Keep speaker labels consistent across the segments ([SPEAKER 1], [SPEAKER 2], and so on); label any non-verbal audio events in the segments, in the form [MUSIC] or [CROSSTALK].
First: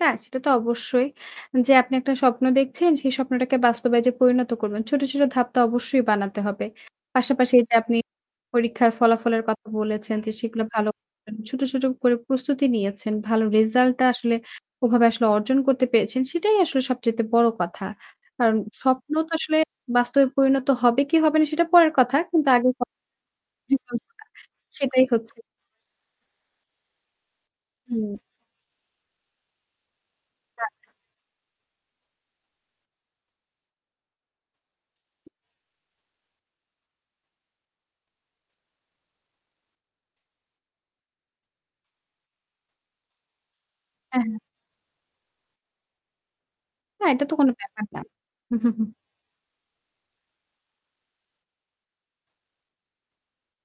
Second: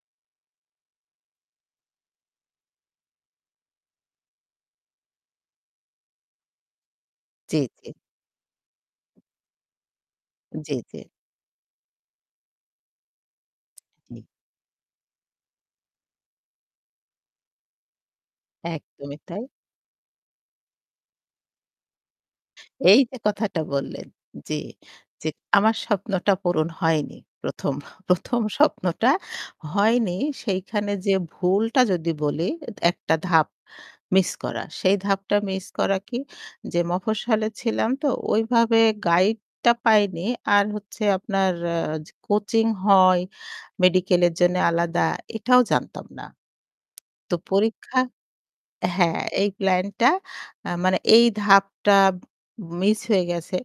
[SPEAKER 1] হ্যাঁ, সেটা তো অবশ্যই। যে আপনি একটা স্বপ্ন দেখছেন সে স্বপ্নটাকে বাস্তবে যে পরিণত করবেন। ছোট, ছোট ধাপটা অবশ্যই বানাতে হবে। পাশাপাশি
[SPEAKER 2] জি,
[SPEAKER 1] এই যে
[SPEAKER 2] জি।
[SPEAKER 1] আপনি পরীক্ষার ফলাফলের কথা বলেছেন যে সেগুলো
[SPEAKER 2] জি,
[SPEAKER 1] ভালো
[SPEAKER 2] জি।
[SPEAKER 1] করেছেন, ছোট, ছোট করে প্রস্তুতি নিয়েছেন। ভালো রেজাল্ট টা
[SPEAKER 2] হুম।
[SPEAKER 1] আসলে ওভাবে আসলে অর্জন করতে পেরেছেন সেটাই আসলে সবচাইতে বড় কথা। কারণ স্বপ্ন
[SPEAKER 2] একদমই
[SPEAKER 1] তো
[SPEAKER 2] তাই।
[SPEAKER 1] আসলে বাস্তবে পরিণত হবে কি হবে না সেটা পরের কথা। কিন্তু আগের কথা
[SPEAKER 2] এই যে কথাটা
[SPEAKER 1] [UNINTELLIGIBLE]
[SPEAKER 2] বললেন, জি।
[SPEAKER 1] সেটাই
[SPEAKER 2] যে
[SPEAKER 1] হচ্ছে।
[SPEAKER 2] আমার স্বপ্নটা পূরণ হয়নি। ১ম,
[SPEAKER 1] হুম।
[SPEAKER 2] ১ম স্বপ্নটা হয়নি। সেইখানে
[SPEAKER 1] আচ্ছা।
[SPEAKER 2] যে ভুলটা যদি, বলি একটা ধাপ মিস করা। সেই ধাপটা মিস করা কি? যে মফস্বলে ছিলাম তো ওইভাবে গাইড টা পাইনি। আর হচ্ছে আপনার আ কোচিং হয় মেডিকেল
[SPEAKER 1] হ্যাঁ,
[SPEAKER 2] এর
[SPEAKER 1] হ্যাঁ।
[SPEAKER 2] জন্য আলাদা এটাও জানতাম না।
[SPEAKER 1] না এটা তো
[SPEAKER 2] তো
[SPEAKER 1] কোনো ব্যাপার
[SPEAKER 2] পরীক্ষা
[SPEAKER 1] না। [CHUCKLES]
[SPEAKER 2] হ্যাঁ, এই প্লান টা আ মানে এই ধাপটা মিস হয়ে গেছে।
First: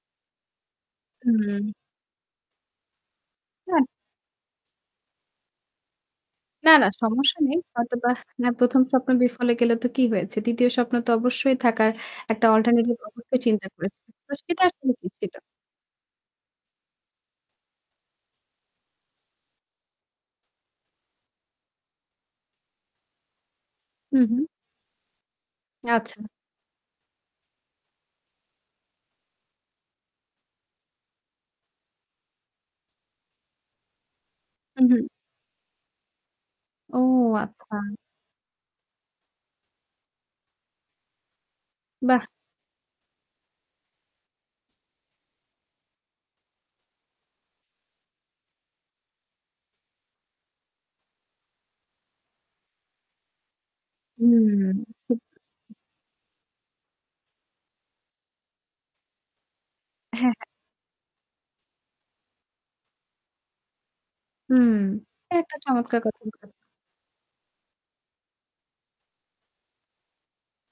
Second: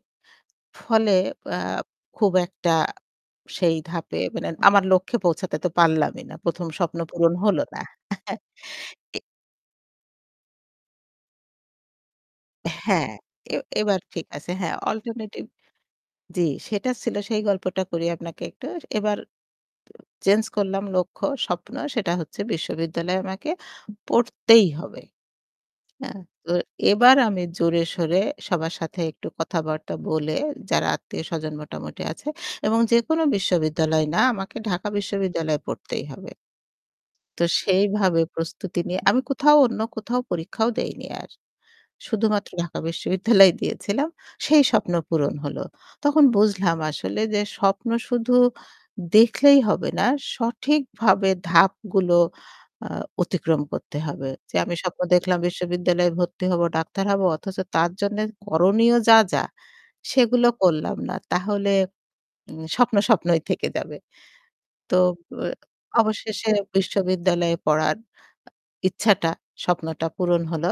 [SPEAKER 2] ফলে আ
[SPEAKER 1] হুম।
[SPEAKER 2] খুব একটা সেই
[SPEAKER 1] হ্যাঁ।
[SPEAKER 2] ধাপে মানে আমার লক্ষ্যে পৌঁছাতে তো পারলামই না। ১ম
[SPEAKER 1] না, না
[SPEAKER 2] স্বপ্ন পূরণ
[SPEAKER 1] সমস্যা
[SPEAKER 2] হল
[SPEAKER 1] নেই।
[SPEAKER 2] না।
[SPEAKER 1] হয়তোবা
[SPEAKER 2] [CHUCKLES]
[SPEAKER 1] ১ম স্বপ্ন
[SPEAKER 2] এ
[SPEAKER 1] বিফলে গেলে তো কি হয়েছে। ২য় স্বপ্ন তো অবশ্যই থাকার একটা অল্টারনেটিভ
[SPEAKER 2] হ্যাঁ,
[SPEAKER 1] অবশ্যই
[SPEAKER 2] এ
[SPEAKER 1] চিন্তা
[SPEAKER 2] এবার
[SPEAKER 1] করেছি।
[SPEAKER 2] ঠিক
[SPEAKER 1] তো
[SPEAKER 2] আছে।
[SPEAKER 1] সেটা
[SPEAKER 2] হ্যাঁ
[SPEAKER 1] আসলে কি ছিল?
[SPEAKER 2] অল্টারনেটিভ জি সেটা ছিল সেই গল্পটা করি আপনাকে। একটু এবার চেঞ্জ করলাম লক্ষ্য স্বপ্ন সেটা হচ্ছে বিশ্ববিদ্যালয়ে আমাকে
[SPEAKER 1] হু, হু।
[SPEAKER 2] পড়তেই হবে।
[SPEAKER 1] আচ্ছা।
[SPEAKER 2] হ্যাঁ? তো এবার আমি জোরে সোরে সবার সাথে একটু কথাবার্তা বলে, যারা আত্মীয় স্বজন মোটামুটি আছে এবং যেকোনো বিশ্ববিদ্যালয় না আমাকে
[SPEAKER 1] হু,
[SPEAKER 2] ঢাকা
[SPEAKER 1] হু।
[SPEAKER 2] বিশ্ববিদ্যালয়ে পড়তেই হবে।
[SPEAKER 1] ও
[SPEAKER 2] তো
[SPEAKER 1] আচ্ছা।
[SPEAKER 2] সেইভাবে প্রস্তুতি নিয়ে আমি কোথাও অন্য কোথাও পরীক্ষাও দেইনি আর
[SPEAKER 1] বাহ!
[SPEAKER 2] শুধুমাত্র ঢাকা বিশ্ববিদ্যালয় দিয়েছিলাম সেই স্বপ্ন পূরণ হল। তখন বুঝলাম আসলে যে স্বপ্ন শুধু দেখলেই হবে না সঠিকভাবে ধাপগুলো আ অতিক্রম করতে হবে। যে আমি
[SPEAKER 1] হুম।
[SPEAKER 2] স্বপ্ন দেখলাম বিশ্ববিদ্যালয়ে ভর্তি হবো ডাক্তার হব অথচ তার জন্যে করণীয় যা, যা
[SPEAKER 1] হ্যাঁ, হ্যাঁ।
[SPEAKER 2] সেগুলো করলাম না। তাহলে উম স্বপ্ন স্বপ্নই থেকে যাবে।
[SPEAKER 1] হুম,
[SPEAKER 2] তো অ
[SPEAKER 1] একটা চমৎকার কথা।
[SPEAKER 2] অবশেষে বিশ্ববিদ্যালয়ে পড়ার ইচ্ছাটা স্বপ্নটা পূরণ হল।